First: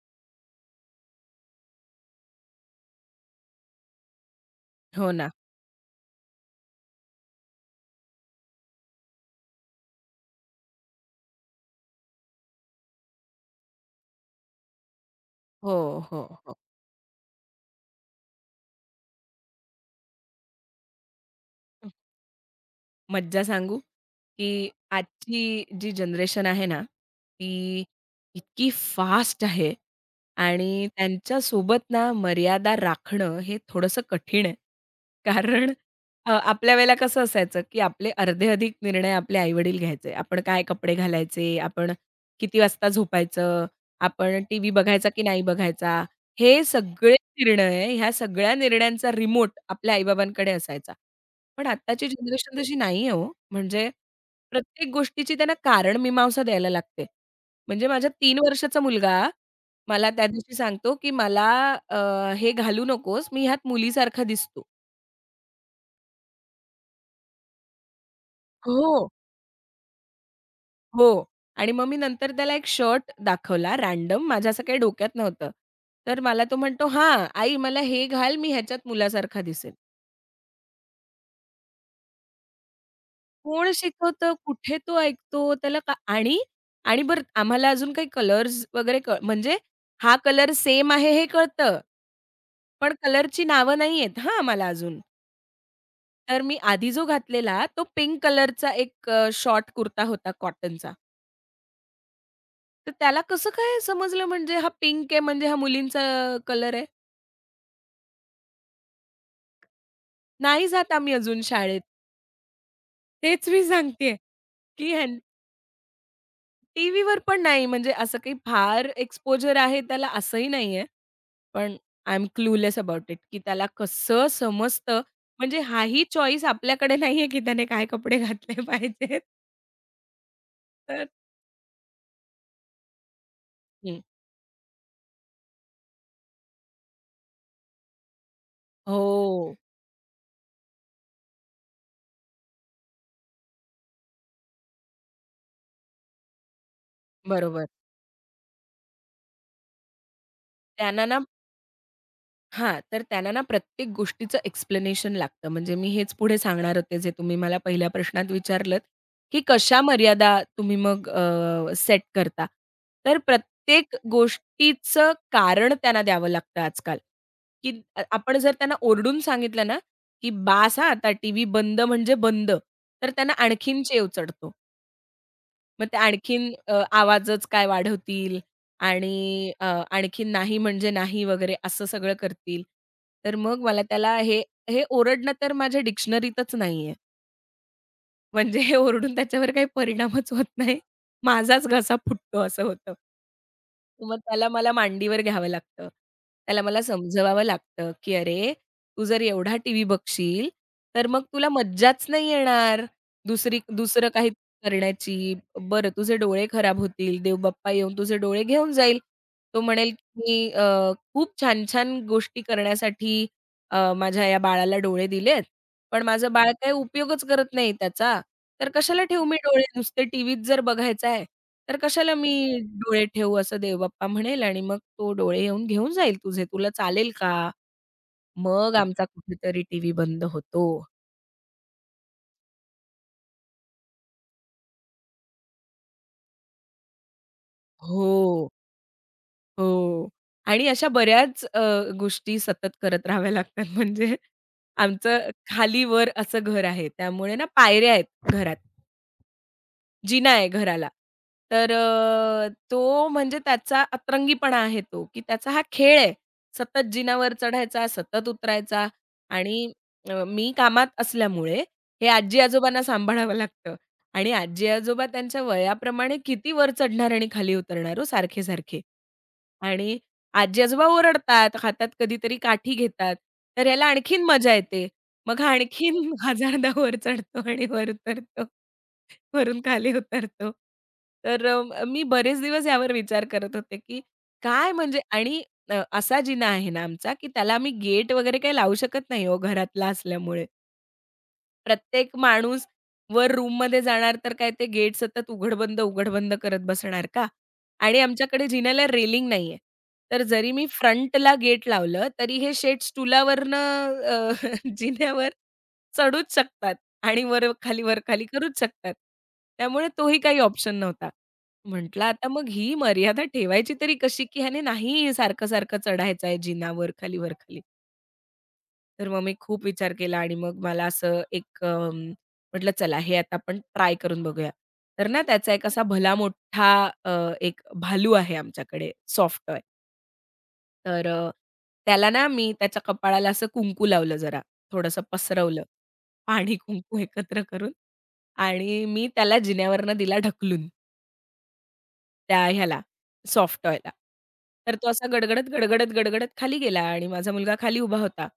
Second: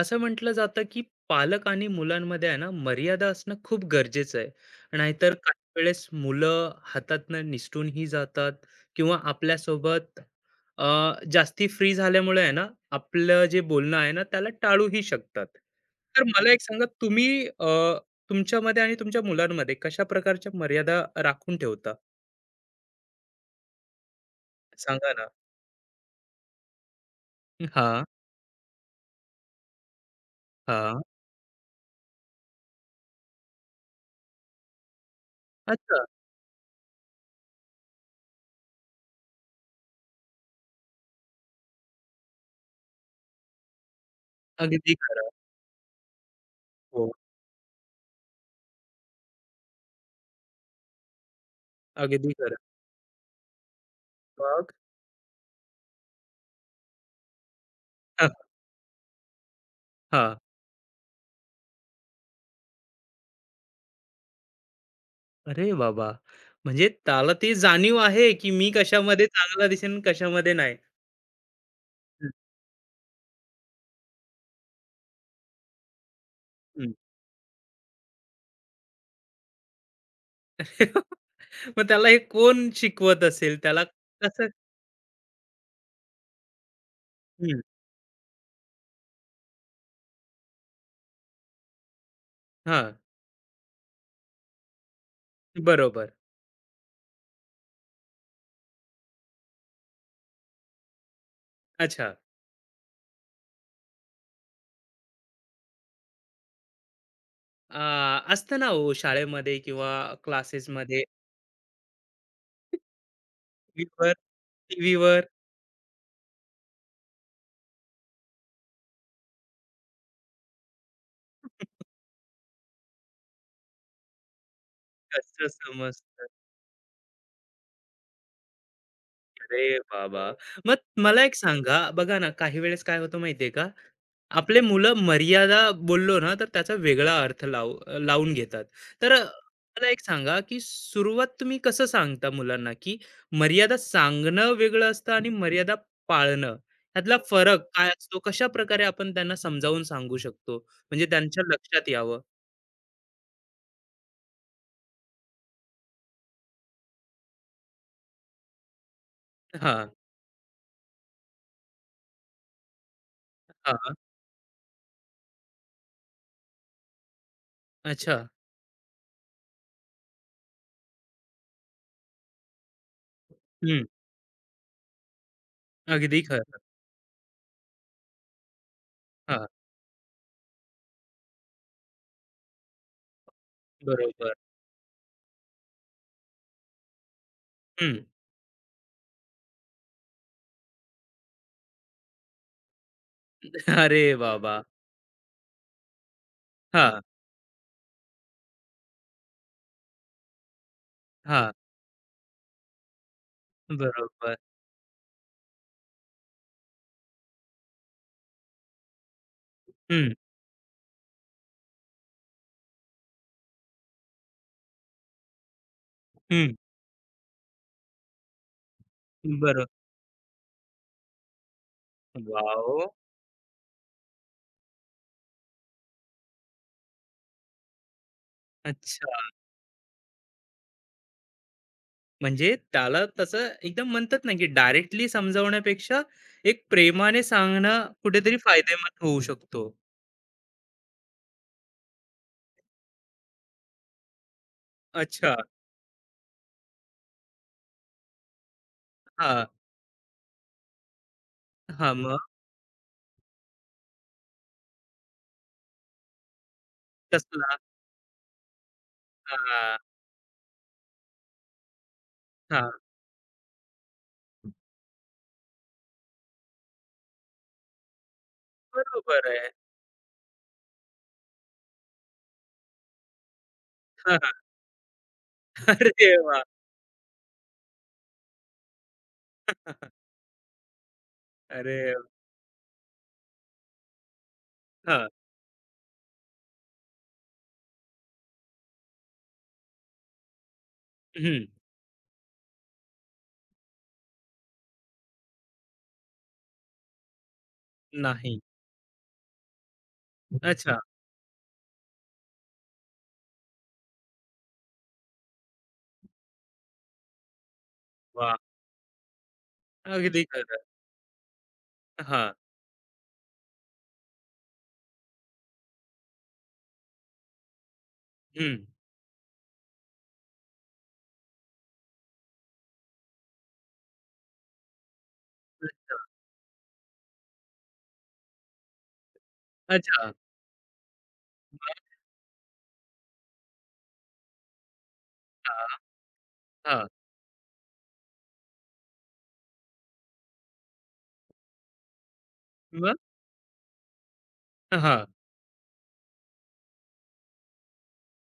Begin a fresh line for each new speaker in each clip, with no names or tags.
असं म्हटलं जातं की पालक आणि मुलांमध्ये आहे ना मर्यादा असणं खूप गरजेचं आहे.
हो ना.
नाहीतर काही वेळेस मुलं हातातनं निसटूनही जातात किंवा आपल्यासोबत अ, जास्ती फ्री झाल्यामुळे आहे ना आपलं जे बोलणं आहे ना त्याला टाळूही शकतात.
हो,
तर
हो,
मला
हो.
एक सांगा तुम्ही तुमच्यामध्ये आणि तुमच्या मुलांमध्ये कशा प्रकारच्या मर्यादा राखून
हं.
ठेवता?
मज्जा सांगू? की
सांगा ना.
आजची जी जनरेशन आहे ना, ती
हा.
इतकी फास्ट आहे आणि
हा.
त्यांच्यासोबत ना मर्यादा राखणं हे थोडंसं कठीण आहे. कारण
अच्छा.
आपल्या वेळेला कसं असायचं, की आपले अर्धे अधिक निर्णय आपले आईवडील घ्यायचे. आपण काय कपडे घालायचे, आपण किती वाजता झोपायचं, आपण टीव्ही
अगदी
बघायचा की
खरं.
नाही बघायचा, हे
हो.
सगळे निर्णय, ह्या सगळ्या निर्णयांचा रिमोट आपल्या आई असायचा. पण आत्ताची
अगदी खरं.
जनरेशन तशी नाही आहे हो. म्हणजे
मग.
प्रत्येक गोष्टीची त्यांना कारणमीमांसा द्यायला लागते. म्हणजे माझ्या
हा.
तीन वर्षाचा मुलगा मला त्या दिवशी सांगतो, की "मला अ, हे घालू नकोस, मी ह्यात मुलीसारखा दिसतो."
अरे बाबा! म्हणजे त्याला ती जाणीव आहे, की मी
हो,
कशामध्ये चांगला दिसेन, कशामध्ये नाही.
हो. आणि मग मी
हं.
नंतर त्याला एक शर्ट दाखवला रँडम, माझ्या असं काही डोक्यात नव्हतं. तर मला तो म्हणतो, "हां, आई मला हे घाल, मी ह्याच्यात मुलासारखा दिसेल."
मग त्याला हे कोण शिकवत असेल?
कोण
त्याला
शिकवतं?
कसं?
कुठे तो ऐकतो? त्याला का आणि आणि बरं
हं.
आम्हाला अजून काही कलर्स वगैरे म्हणजे हा कलर सेम आहे हे कळतं.
हां.
पण कलरची नावं नाही आहेत हां मला अजून.
बरोबर.
तर मी आधी जो घातलेला तो पिंक कलरचा एक शॉर्ट कुर्ता होता कॉटनचा.
अच्छा.
तर त्याला कसं काय समजलं म्हणजे हा पिंक आहे म्हणजे हा मुलींचा कलर आहे?
अ, असतं ना हो शाळेमध्ये किंवा
नाही जात
क्लासेसमध्ये.
आम्ही अजून शाळेत. तेच मी
टीव्हीवर.
सांगतेय, की
टीव्हीवर.
टीव्हीवर पण नाही म्हणजे असं काही फार एक्सपोजर आहे त्याला असंही नाहीये. पण I am clueless about it, की त्याला कसं समजतं
कसं
म्हणजे हाही
समजतं.
चॉईस आपल्याकडे नाहीये, की त्याने काय कपडे घातले पाहिजेत
अरे बाबा! मग
तर
मला एक सांगा, बघा ना काही वेळेस काय होतं माहिती का?
हं.
आपले मुलं मर्यादा बोललो ना, तर त्याचा वेगळा अर्थ लावून घेतात. तर
हो.
मला एक सांगा, की सुरुवात तुम्ही कसं सांगता मुलांना, की मर्यादा सांगणं वेगळं असतं आणि मर्यादा पाळणं ह्यातला फरक
बरोबर.
काय असतो? कशाप्रकारे आपण त्यांना समजावून सांगू शकतो?
त्यांना
म्हणजे
ना
त्यांच्या लक्षात यावं?
हां, तर त्यांना ना प्रत्येक गोष्टीचं एक्सप्लेनेशन लागतं. म्हणजे मी हेच पुढे सांगणार होते, जे तुम्ही मला पहिल्या प्रश्नात विचारलत, की कशा
हां.
मर्यादा तुम्ही मग सेट करता. तर
हां.
प्रत्येक गोष्टीचं कारण त्यांना द्यावं लागतं आजकाल, की
अच्छा.
आपण जर त्यांना ओरडून सांगितलं ना, की "बास हां, आता टीव्ही बंद म्हणजे बंद." तर त्यांना आणखीन
हं.
चेव चढतो. मग ते
अगदी
आणखीन
खरं.
आवाजच काय वाढवतील
हां,
आणि आणखीन नाही म्हणजे नाही वगैरे असं सगळं करतील. तर मग मला त्याला
बरोबर.
हे हे ओरडणं तर माझ्या डिक्शनरीतच नाहीये.
हं.
म्हणजे हे ओरडून त्याच्यावर काही परिणामच होत नाही. माझाच घसा फुटतो असं होतं.
अरे
मग त्याला
बाबा!
मला मांडीवर घ्यावं लागतं. त्याला मला
हां.
समजवावं लागतं, की "अरे, तू जर एवढा टीव्ही बघशील, तर मग तुला
हां.
मज्जाच नाही येणार. दुसरं काही
बरोबर.
करण्याची. बरं, तुझे डोळे खराब होतील. देवबाप्पा येऊन तुझे डोळे घेऊन जाईल." तो म्हणेल,
हं.
की मी खूप छान-छान गोष्टी करण्यासाठी माझ्या या बाळाला डोळे दिलेत, पण माझं बाळ
हं.
काही उपयोगच करत नाही त्याचा." तर कशाला ठेवू मी डोळे
बरो
नुसते टीव्हीत जर बघायचं आहे, तर कशाला मी
वॉव!
डोळे ठेवू असं देवबाप्पा म्हणेल आणि मग तो डोळे येऊन घेऊन जाईल तुझे. तुला चालेल का? मग हं. आमचा कुठेतरी टीव्ही बंद होतो.
म्हणजे त्याला तसं एकदम म्हणतात ना, की डायरेक्टली समजावण्यापेक्षा एक प्रेमाने सांगणं कुठेतरी
हो,
फायदेमंद होऊ शकतो.
हो. आणि अशा बऱ्याच गोष्टी सतत करत राहाव्या लागतात. म्हणजे आमचं
अच्छा.
खाली-वर असं घर आहे. त्यामुळे ना पायऱ्या आहेत घरात.
हां.
जिना आहे घराला. तर
हां. मग.
तो म्हणजे त्याचा अतरंगीपणा आहे तो, की त्याचा हा खेळ आहे. सतत जिनावर
तसला.
चढायचा, सतत उतरायचा आणि
हां.
मी कामात असल्यामुळे हे
हां.
आजी-आजोबांना सांभाळावं लागतं आणि आजी-आजोबा त्यांच्या वयाप्रमाणे किती वर चढणार आणि खाली उतरणार हो सारखे-सारखे.
बरोबर आहे.
आणि आजी-आजोबा ओरडतात, हातात कधीतरी काठी घेतात, तर ह्याला आणखीन
हा.
मजा येते. मग आणखीन
अरे वाह!
1000दा वर चढतो आणि वर उतरतो. वरून खाली उतरतो. तर
अरे.
मी बरेच दिवस यावर विचार करत होते, की काय म्हणजे
हां.
आणि असा जिना आहे ना आमचा, की त्याला आम्ही गेट वगैरे काही लावू शकत नाही हो घरातला असल्यामुळे.
हं.
प्रत्येक माणूस वर रूममध्ये जाणार तर काय ते गेट सतत उघड-बंद, उघड-बंद करत बसणार का? आणि
नाही.
आमच्याकडे जिन्याला रेलिंग नाहीये. तर जरी मी
अच्छा.
फ्रंटला गेट लावलं, तरी हे शेड स्टुलावरनं जिन्यावर चढूच शकतात आणि वर-खाली, वर-खाली
वाह!
करूच शकतात. त्यामुळे तोही
अगदी
काही
खरं.
ऑप्शन नव्हता. म्हटलं आता
हां.
मग ही मर्यादा ठेवायची तरी कशी, की ह्याने नाही सारखं-सारखं चढायचं आहे जिना वर-खाली, वर-खाली.
हं.
तर मग मी खूप विचार केला आणि मग मला असं एक म्हटलं चला हे आता आपण ट्राय करून बघूया. तर ना त्याचा एक असा भला मोठा अ, एक भालू आहे आमच्याकडे सॉफ्ट
अच्छा.
तर
मग.
त्याला ना मी त्याच्या कपाळाला असं कुंकू लावलं जरा, थोडंसं पसरवलं.
हां.
पाणी,
हां.
कुंकू एकत्र करून आणि मी त्याला जिन्यावरनं दिला ढकलून त्या ह्याला
मग?
सॉफ्ट टॉयला. तर तो
हां.
असा गडगडत, गडगडत, गडगडत खाली गेला आणि माझा मुलगा खाली उभा होता.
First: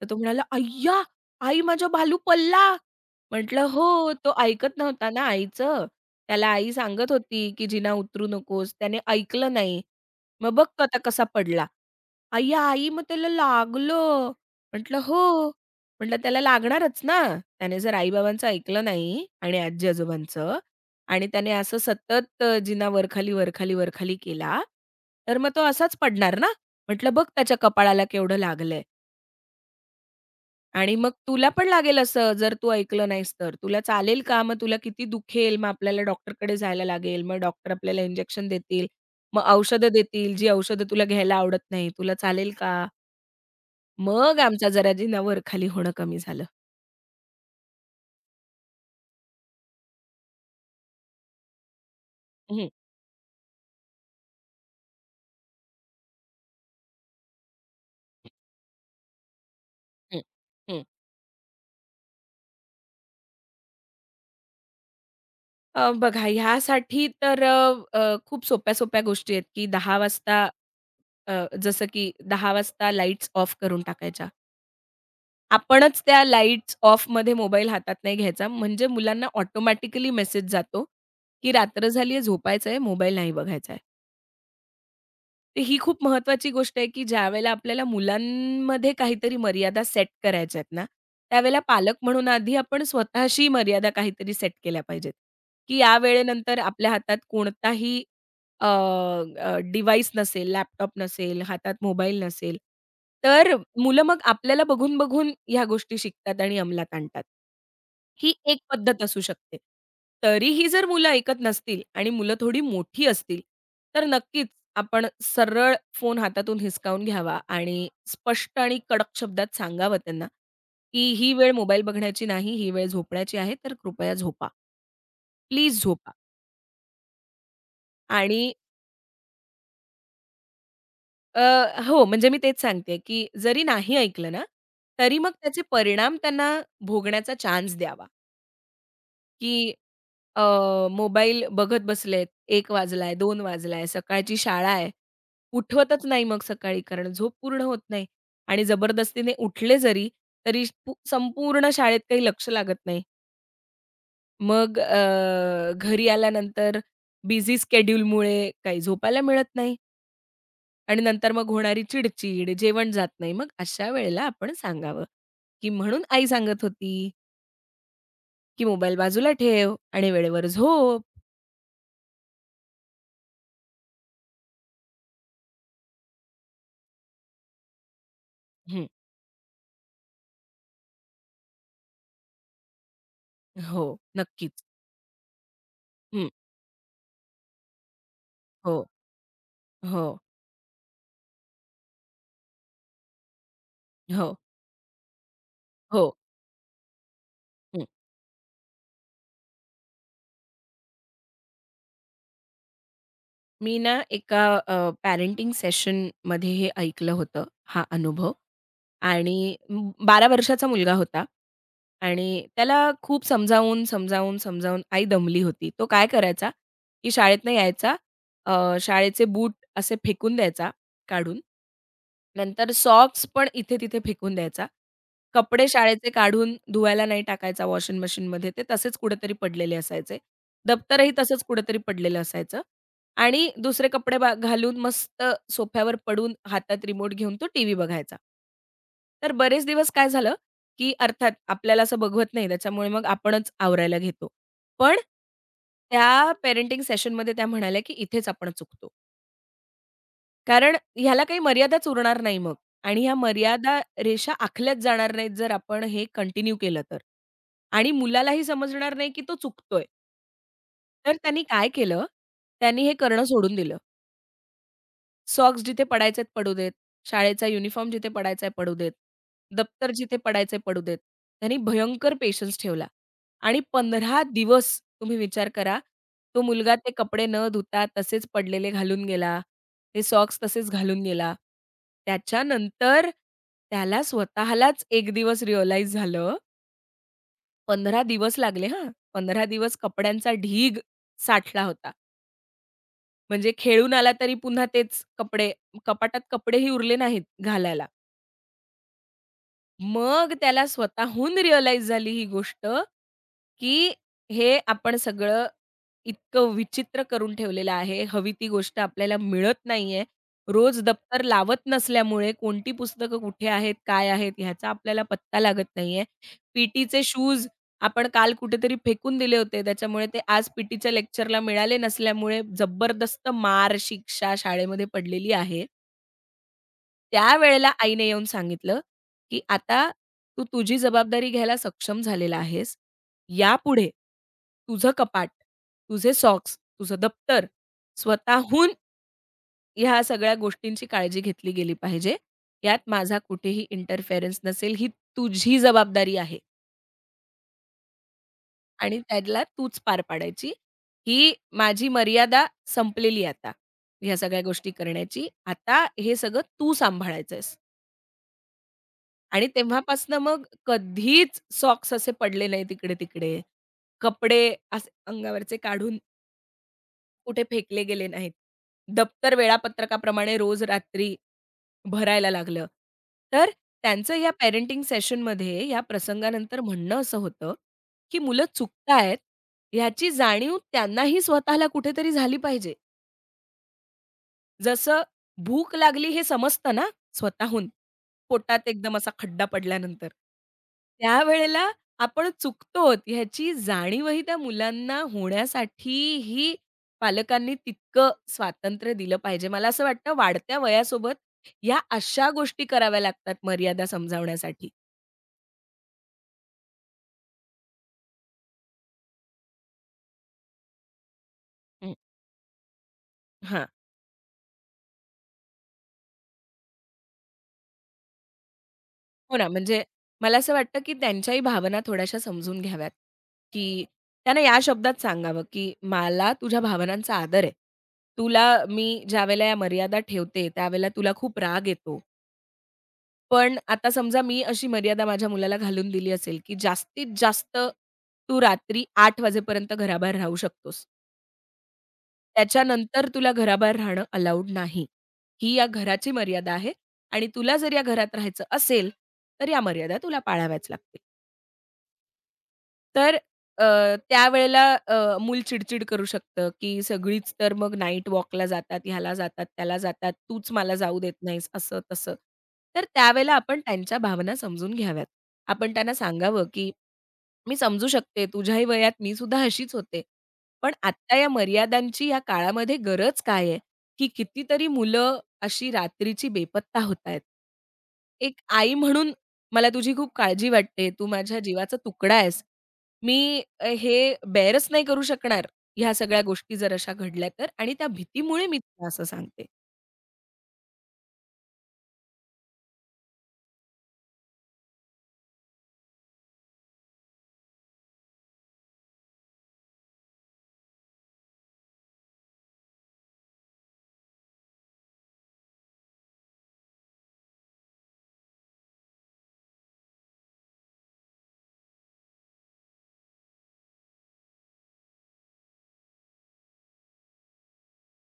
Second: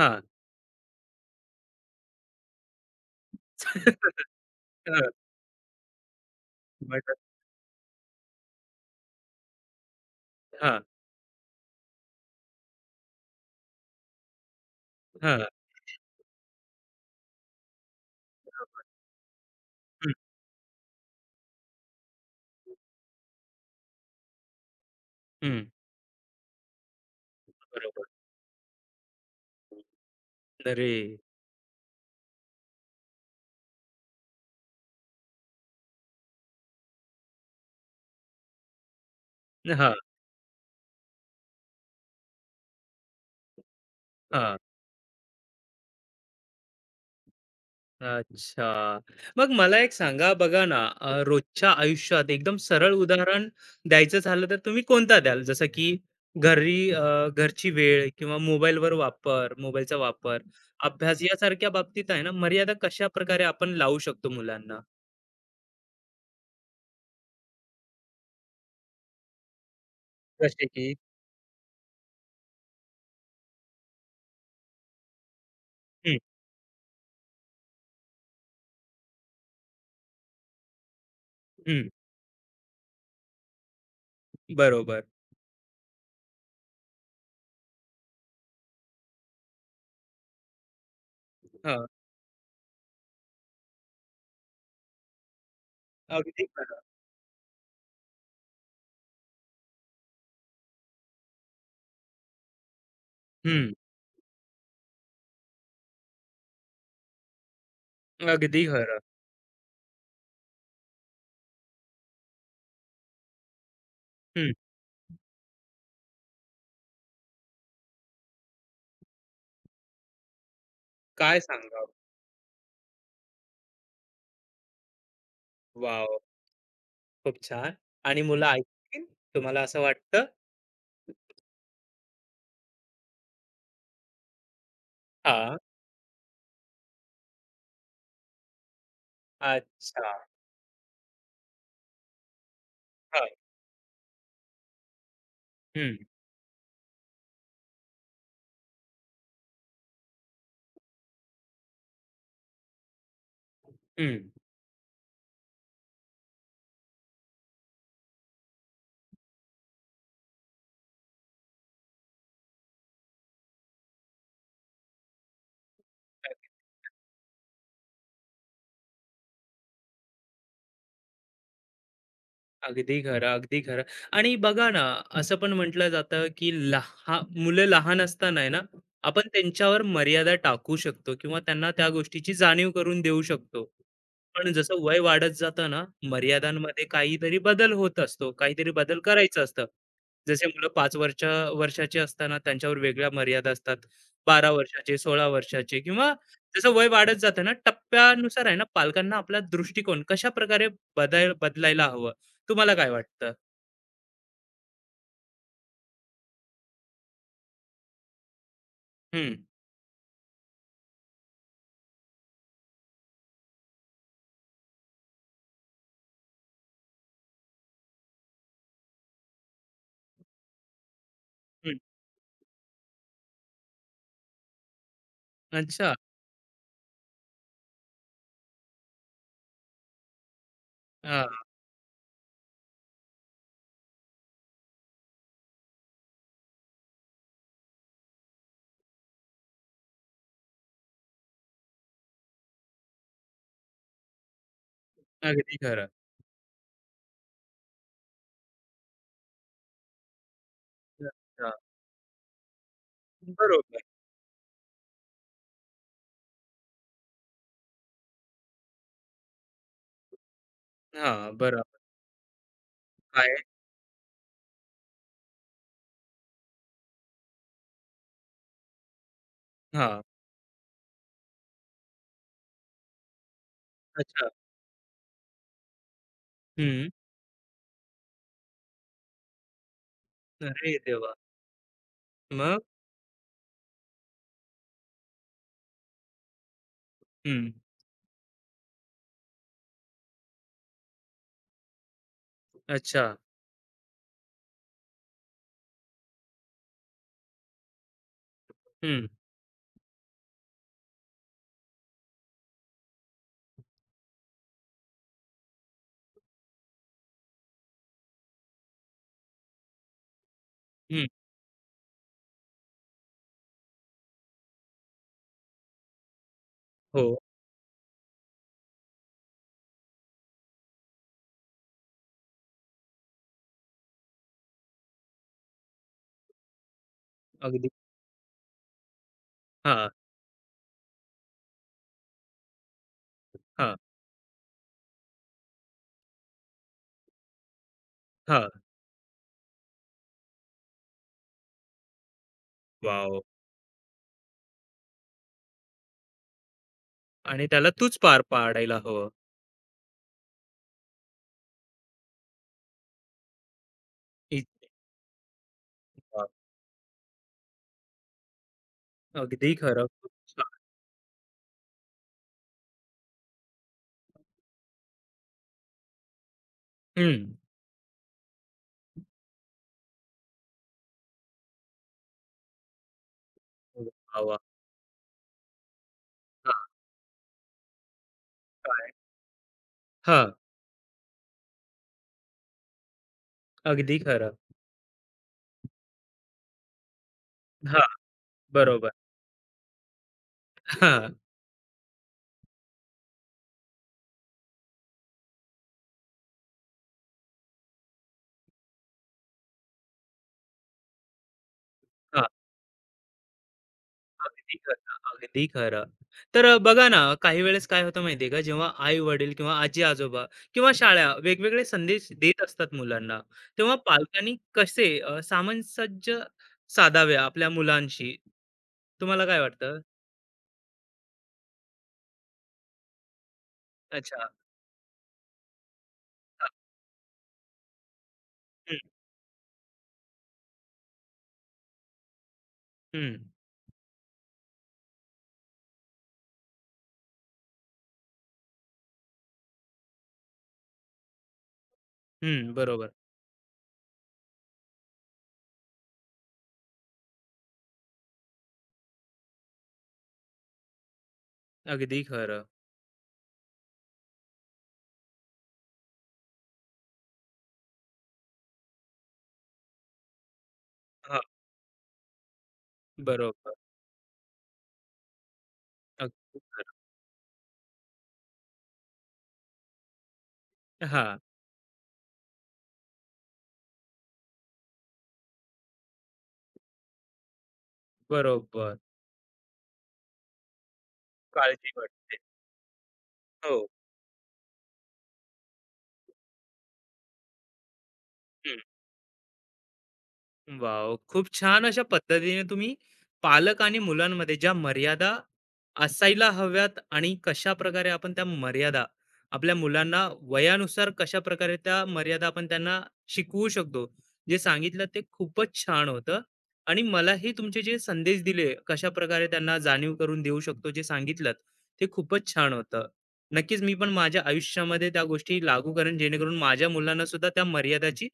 तर तो
हां.
म्हणाला, "अय्या! आई माझा भालू पळला!" म्हटलं, "हो, तो ऐकत नव्हता ना आईचं. त्याला आई सांगत
मग?
होती, की जिना उतरू नकोस. त्याने ऐकलं नाही. मग बघ
हां.
आता कसा पडला." आई, आई, मग त्याला लागलं. म्हटलं, "हो."
हां.
म्हटलं, "त्याला लागणारच ना. त्याने जर आई-बाबांचं ऐकलं नाही आणि
हं.
आजी-आजोबांचं आणि त्याने असं सतत जिना वरखाली, वरखाली, वरखाली केला, तर मग तो
हं.
असाच पडणार ना." म्हटलं, "बघ त्याच्या कपाळाला
बरोबर.
केवढं लागलंय
अरे!
आणि मग तुला पण लागेल असं जर तू ऐकलं नाहीस तर. तुला चालेल का? मग तुला किती दुखेल? मग आपल्याला डॉक्टरकडे जायला लागेल. मग डॉक्टर आपल्याला इंजेक्शन देतील. मग औषधं
हां.
देतील, जी औषधं तुला घ्यायला आवडत नाही. तुला चालेल का?" मग
हां.
आमच्या जरा जिना खाली होणं कमी झालं.
अच्छा. मग मला एक सांगा बघा ना, रोजच्या आयुष्यात एकदम
हं,
सरळ उदाहरण द्यायचं झालं तर तुम्ही कोणता द्याल? जसं की घरी घरची वेळ किंवा मोबाईलवर वापर, मोबाईलचा
हं,
वापर,
हं.
अभ्यास यासारख्या बाबतीत आहे ना, मर्यादा कशाप्रकारे आपण लावू शकतो मुलांना?
बघा ह्यासाठी तर अ, अ, खूप सोप्या-सोप्या गोष्टी आहेत, की 10 वाजता
जसे की.
अ, जसं की 10 वाजता लाईट्स ऑफ करून टाकायच्या. आपणच
हं.
त्या लाईट्स ऑफमध्ये मोबाईल हातात नाही घ्यायचा. म्हणजे मुलांना ऑटोमॅटिकली मेसेज जातो, की
हं.
रात्र झाली आहे, झोपायचं आहे, मोबाईल नाही बघायचा आहे.
बरोबर.
तर ही खूप महत्वाची गोष्ट आहे, की ज्यावेळेला आपल्याला मुलांमध्ये काहीतरी मर्यादा सेट करायच्या आहेत ना, त्यावेळेला
हां.
पालक म्हणून आधी आपण स्वतःशी मर्यादा काहीतरी सेट केल्या पाहिजेत, की या
अगदी
वेळेनंतर
खरं.
आपल्या हातात कोणताही डिव्हाइस नसेल, लॅपटॉप नसेल, हातात मोबाईल नसेल. तर
हं.
मुलं मग आपल्याला बघून, बघून ह्या गोष्टी शिकतात आणि अंमलात आणतात. ही एक
अगदी खरं.
पद्धत असू शकते. तरीही जर मुलं ऐकत नसतील आणि मुलं थोडी मोठी असतील, तर नक्कीच
हं.
आपण सरळ फोन हातातून हिसकावून घ्यावा आणि स्पष्ट आणि कडक शब्दात सांगावं त्यांना, की "ही
काय
वेळ मोबाईल
सांगावं?
बघण्याची नाही, ही वेळ झोपण्याची आहे, तर कृपया झोपा. प्लीज झोपा."
वॉव! खूप छान. आणि
आणि
मुलं ऐकतील तुम्हाला असं वाटतं?
अ, हो, म्हणजे मी तेच सांगतेय, की जरी नाही ऐकलं ना, तरी मग
हां.
त्याचे परिणाम त्यांना भोगण्याचा चान्स द्यावा. की
अच्छा.
अ, मोबाईल बघत बसलेत, एक वाजलाय,
हां.
दोन वाजलाय, सकाळची शाळा आहे.
हं.
उठवतच नाही मग सकाळी कारण झोप पूर्ण होत नाही आणि जबरदस्तीने उठले जरी, तरी संपूर्ण शाळेत काही लक्ष लागत नाही.
हं.
मग घरी आल्यानंतर बिझी स्केड्यूलमुळे काही झोपायला मिळत नाही आणि नंतर मग होणारी चिडचिड, जेवण जात नाही. मग अशा वेळेला आपण सांगावं, की म्हणून आई सांगत होती, की "मोबाईल बाजूला ठेव आणि वेळेवर झोप."
अगदी खरं, अगदी खरं. आणि बघा ना, असं पण म्हटलं जातं, की लहा मुलं लहान असताना आहे ना, आपण त्यांच्यावर मर्यादा टाकू शकतो किंवा त्यांना त्या गोष्टीची जाणीव करून देऊ शकतो.
हो,
पण
नक्कीच.
जसं वय वाढत जातं ना,
हं.
मर्यादांमध्ये काहीतरी बदल होत असतो, काहीतरी
हो,
बदल करायचं असतं.
हो,
जसे मुलं 5 वर्षाची असताना त्यांच्यावर वेगळ्या मर्यादा असतात.
हो, हो,
12 वर्षाचे, 16 वर्षाचे
हो.
किंवा जसं वय वाढत जातं ना, टप्प्यानुसार आहे ना, पालकांना आपला दृष्टिकोन कशाप्रकारे बदलायला हवं? तुम्हाला काय वाटतं?
मी ना एका सेशनमध्ये हे ऐकलं होतं, हा अनुभव
हं.
आणि 12 वर्षाचा मुलगा होता आणि त्याला खूप समजावून, समजावून, समजावून आई दमली होती. तो काय करायचा, की शाळेतनं यायचा, शाळेचे बूट असे फेकून द्यायचा काढून.
हं.
नंतर सॉक्स पण इथे-तिथे फेकून द्यायचा. कपडे
अच्छा.
शाळेचे काढून धुवायला नाही टाकायचा वॉशिंग मशीनमध्ये. ते तसेच कुठेतरी पडलेले असायचे. दप्तरही
हां,
तसंच कुठेतरी पडलेलं असायचं. आणि दुसरे कपडे घालून मस्त सोफ्यावर पडून हातात रिमोट घेऊन तो टीव्ही बघायचा. तर बरेच दिवस काय झालं, की अर्थात आपल्याला असं बघवत नाही त्याच्यामुळे मग आपणच आवरायला घेतो. पण
अगदी खरं.
त्या पेरेंटिंग सेशनमध्ये त्या म्हणाल्या, की इथेच आपण चुकतो. कारण ह्याला काही
अच्छा.
मर्यादाच उरणार नाही मग आणि ह्या मर्यादा
बरोबर.
रेषा आखल्याच जाणार नाहीत जर आपण हे कंटिन्यू केलं तर. आणि मुलालाही समजणार नाही, की तो चुकतोय. तर
हां,
त्यांनी काय
बरोबर.
केलं, त्यांनी हे करणं
काय?
सोडून दिलं. सॉक्स जिथे पडायचे आहेत पडू देत. शाळेचा युनिफॉर्म जिथे पडायचा आहे पडू देत. दप्तर
हां.
जिथे पडायचं पडू देत. त्यांनी भयंकर पेशन्स ठेवला आणि 15
अच्छा.
दिवस तुम्ही विचार करा, तो मुलगा
हं.
ते कपडे न धुता तसेच पडलेले घालून गेला. ते सॉक्स तसेच
अरे
घालून
देवा!
गेला.
मग?
त्याच्यानंतर त्याला स्वतःलाच एक दिवस रिअलाईज झालं
हं.
15 दिवस लागले हां. 15 दिवस कपड्यांचा ढीग साठला होता.
अच्छा.
म्हणजे खेळून आला तरी पुन्हा तेच कपडे, कपाटात कपडेही उरले नाहीत घालायला.
हं.
मग त्याला स्वतःहून रिअलाईज झाली ही गोष्ट, की हे आपण सगळं इतकं विचित्र करून ठेवलेलं आहे. हवी ती गोष्ट आपल्याला मिळत नाहीये. रोज
हं.
दप्तर लावत नसल्यामुळे कोणती पुस्तकं कुठे आहेत, काय आहेत ह्याचा आपल्याला पत्ता लागत नाहीये. पीटीचे
हो,
शूज आपण काल कुठेतरी फेकून दिले होते. त्याच्यामुळे ते आज पीटीच्या लेक्चरला मिळाले नसल्यामुळे जबरदस्त मार, शिक्षा शाळेमध्ये पडलेली आहे.
अगदी.
त्यावेळेला आईने येऊन सांगितलं, की
हां.
"आता तू तुझी जबाबदारी घ्यायला सक्षम झालेला आहेस.
हां.
यापुढे तुझं कपाट, तुझे सॉक्स, तुझं दप्तर
हां.
स्वतःहून ह्या सगळ्या गोष्टींची काळजी घेतली गेली पाहिजे. यात माझा
वॉव!
कुठेही इंटरफेरन्स नसेल. ही तुझी जबाबदारी आहे
आणि त्याला तूच पार पाडायला
आणि
हवं.
त्याला तूच पार पाडायची. ही माझी मर्यादा संपलेली आता. ह्या सगळ्या
इथे.
गोष्टी करण्याची. आता हे
वाह!
सगळं तू सांभाळायचंस." आणि
अगदी खरं. खूप
तेव्हापासनं मग
छान.
कधीच सॉक्स असे पडले नाहीत इकडे-तिकडे. कपडे असे अंगावरचे काढून
हं.
कुठे फेकले गेले नाहीत. दप्तर वेळापत्रकाप्रमाणे रोज रात्री भरायला लागलं. तर त्यांचं
वाह,
या
वाह!
पॅरेंटिंग सेशनमध्ये या प्रसंगानंतर
हां.
म्हणणं असं होतं, की मुलं
काय?
चुकतायत ह्याची
हां,
जाणीव त्यांनाही स्वतःला कुठेतरी झाली पाहिजे.
अगदी खरं.
जसं भूक लागली हे समजतं ना स्वतःहून,
हां,
पोटात
बरोबर.
एकदम असा खड्डा पडल्यानंतर.
हां.
त्यावेळेला आपण चुकतोत ह्याची जाणीवही त्या मुलांना होण्यासाठीही पालकांनी तितकं स्वातंत्र्य दिलं पाहिजे. मला असं वाटतं वाढत्या वयासोबत या
हां.
अशा गोष्टी कराव्या लागतात मर्यादा
अगदी
समजावण्यासाठी.
खरं, अगदी खरं. तर बघा ना, काही वेळेस काय होतं माहिती आहे का, जेव्हा आई-वडील किंवा आजी-आजोबा किंवा शाळा वेगवेगळे
हं,
संदेश देत असतात मुलांना,
हां.
तेव्हा पालकांनी कसे सामंजस्य साधावे आपल्या मुलांशी? तुम्हाला
हो
काय
ना,
वाटतं?
म्हणजे मला असं वाटतं, की त्यांच्याही भावना थोड्याशा समजून घ्याव्यात, की
अच्छा.
त्यांना या शब्दात सांगावं, की "मला
हां.
तुझ्या भावनांचा आदर आहे. तुला
हं.
मी ज्यावेळेला या मर्यादा ठेवते, त्यावेळेला तुला खूप राग येतो.
हं.
पण आता समजा मी अशी मर्यादा माझ्या मुलाला घालून दिली असेल, की जास्तीत जास्त तू रात्री 8:00 वाजेपर्यंत घराबाहेर राहू शकतोस.
हं. बरोबर.
त्याच्यानंतर तुला घराबाहेर राहणं अलाउड नाही. ही या घराची मर्यादा आहे आणि तुला जर या घरात राहायचं असेल, तर या मर्यादा तुला पाळाव्याच लागतील."
अगदी खरं.
तर अ, त्यावेळेला अ, मूल चिड करू शकतं, की सगळीच तर मग नाईट वॉकला जातात, ह्याला जातात, त्याला जातात, तूच मला जाऊ देत
हां,
नाहीस, असं तसं. तर त्यावेळेला
बरोबर.
आपण त्यांच्या भावना समजून घ्याव्यात. आपण त्यांना
अगदी
सांगावं, की
खरं.
"मी समजू शकते, तुझ्याही वयात मी सुद्धा अशीच होते. पण आत्ता
हां,
या मर्यादांची या काळामध्ये गरज काय आहे?" की कितीतरी मुलं अशी रात्रीची बेपत्ता होतायत. एक आई
बरोबर.
म्हणून मला तुझी खूप काळजी वाटते. तू माझ्या
काळजी
जीवाचा तुकडा
वाटते.
आहेस. मी
हो.
हे बेअरच नाही करू शकणार, ह्या सगळ्या गोष्टी जर अशा घडल्या तर आणि त्या भीतीमुळे मी तुला असं सांगते.
वॉव! खूप छान अशा पद्धतीने तुम्ही पालक आणि मुलांमध्ये ज्या मर्यादा असायला हव्यात आणि कशाप्रकारे आपण त्या मर्यादा आपल्या मुलांना वयानुसार कशाप्रकारे त्या मर्यादा आपण त्यांना शिकवू शकतो. जे सांगितलं ते खूपच छान होतं आणि मलाही तुमचे जे संदेश दिले कशाप्रकारे त्यांना जाणीव करून देऊ शकतो जे सांगितलत ते खूपच छान होतं. नक्कीच मी पण माझ्या आयुष्यामध्ये त्या गोष्टी लागू करेन जेणेकरून माझ्या मुलांना सुद्धा त्या मर्यादाची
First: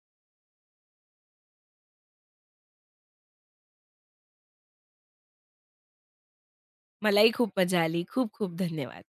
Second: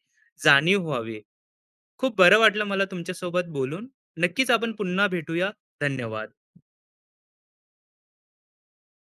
जाणीव व्हावी. खूप बरं वाटलं मला तुमच्यासोबत बोलून. नक्कीच आपण पुन्हा भेटूया. धन्यवाद.
मलाही खूप मजा आली. खूप खूप धन्यवाद.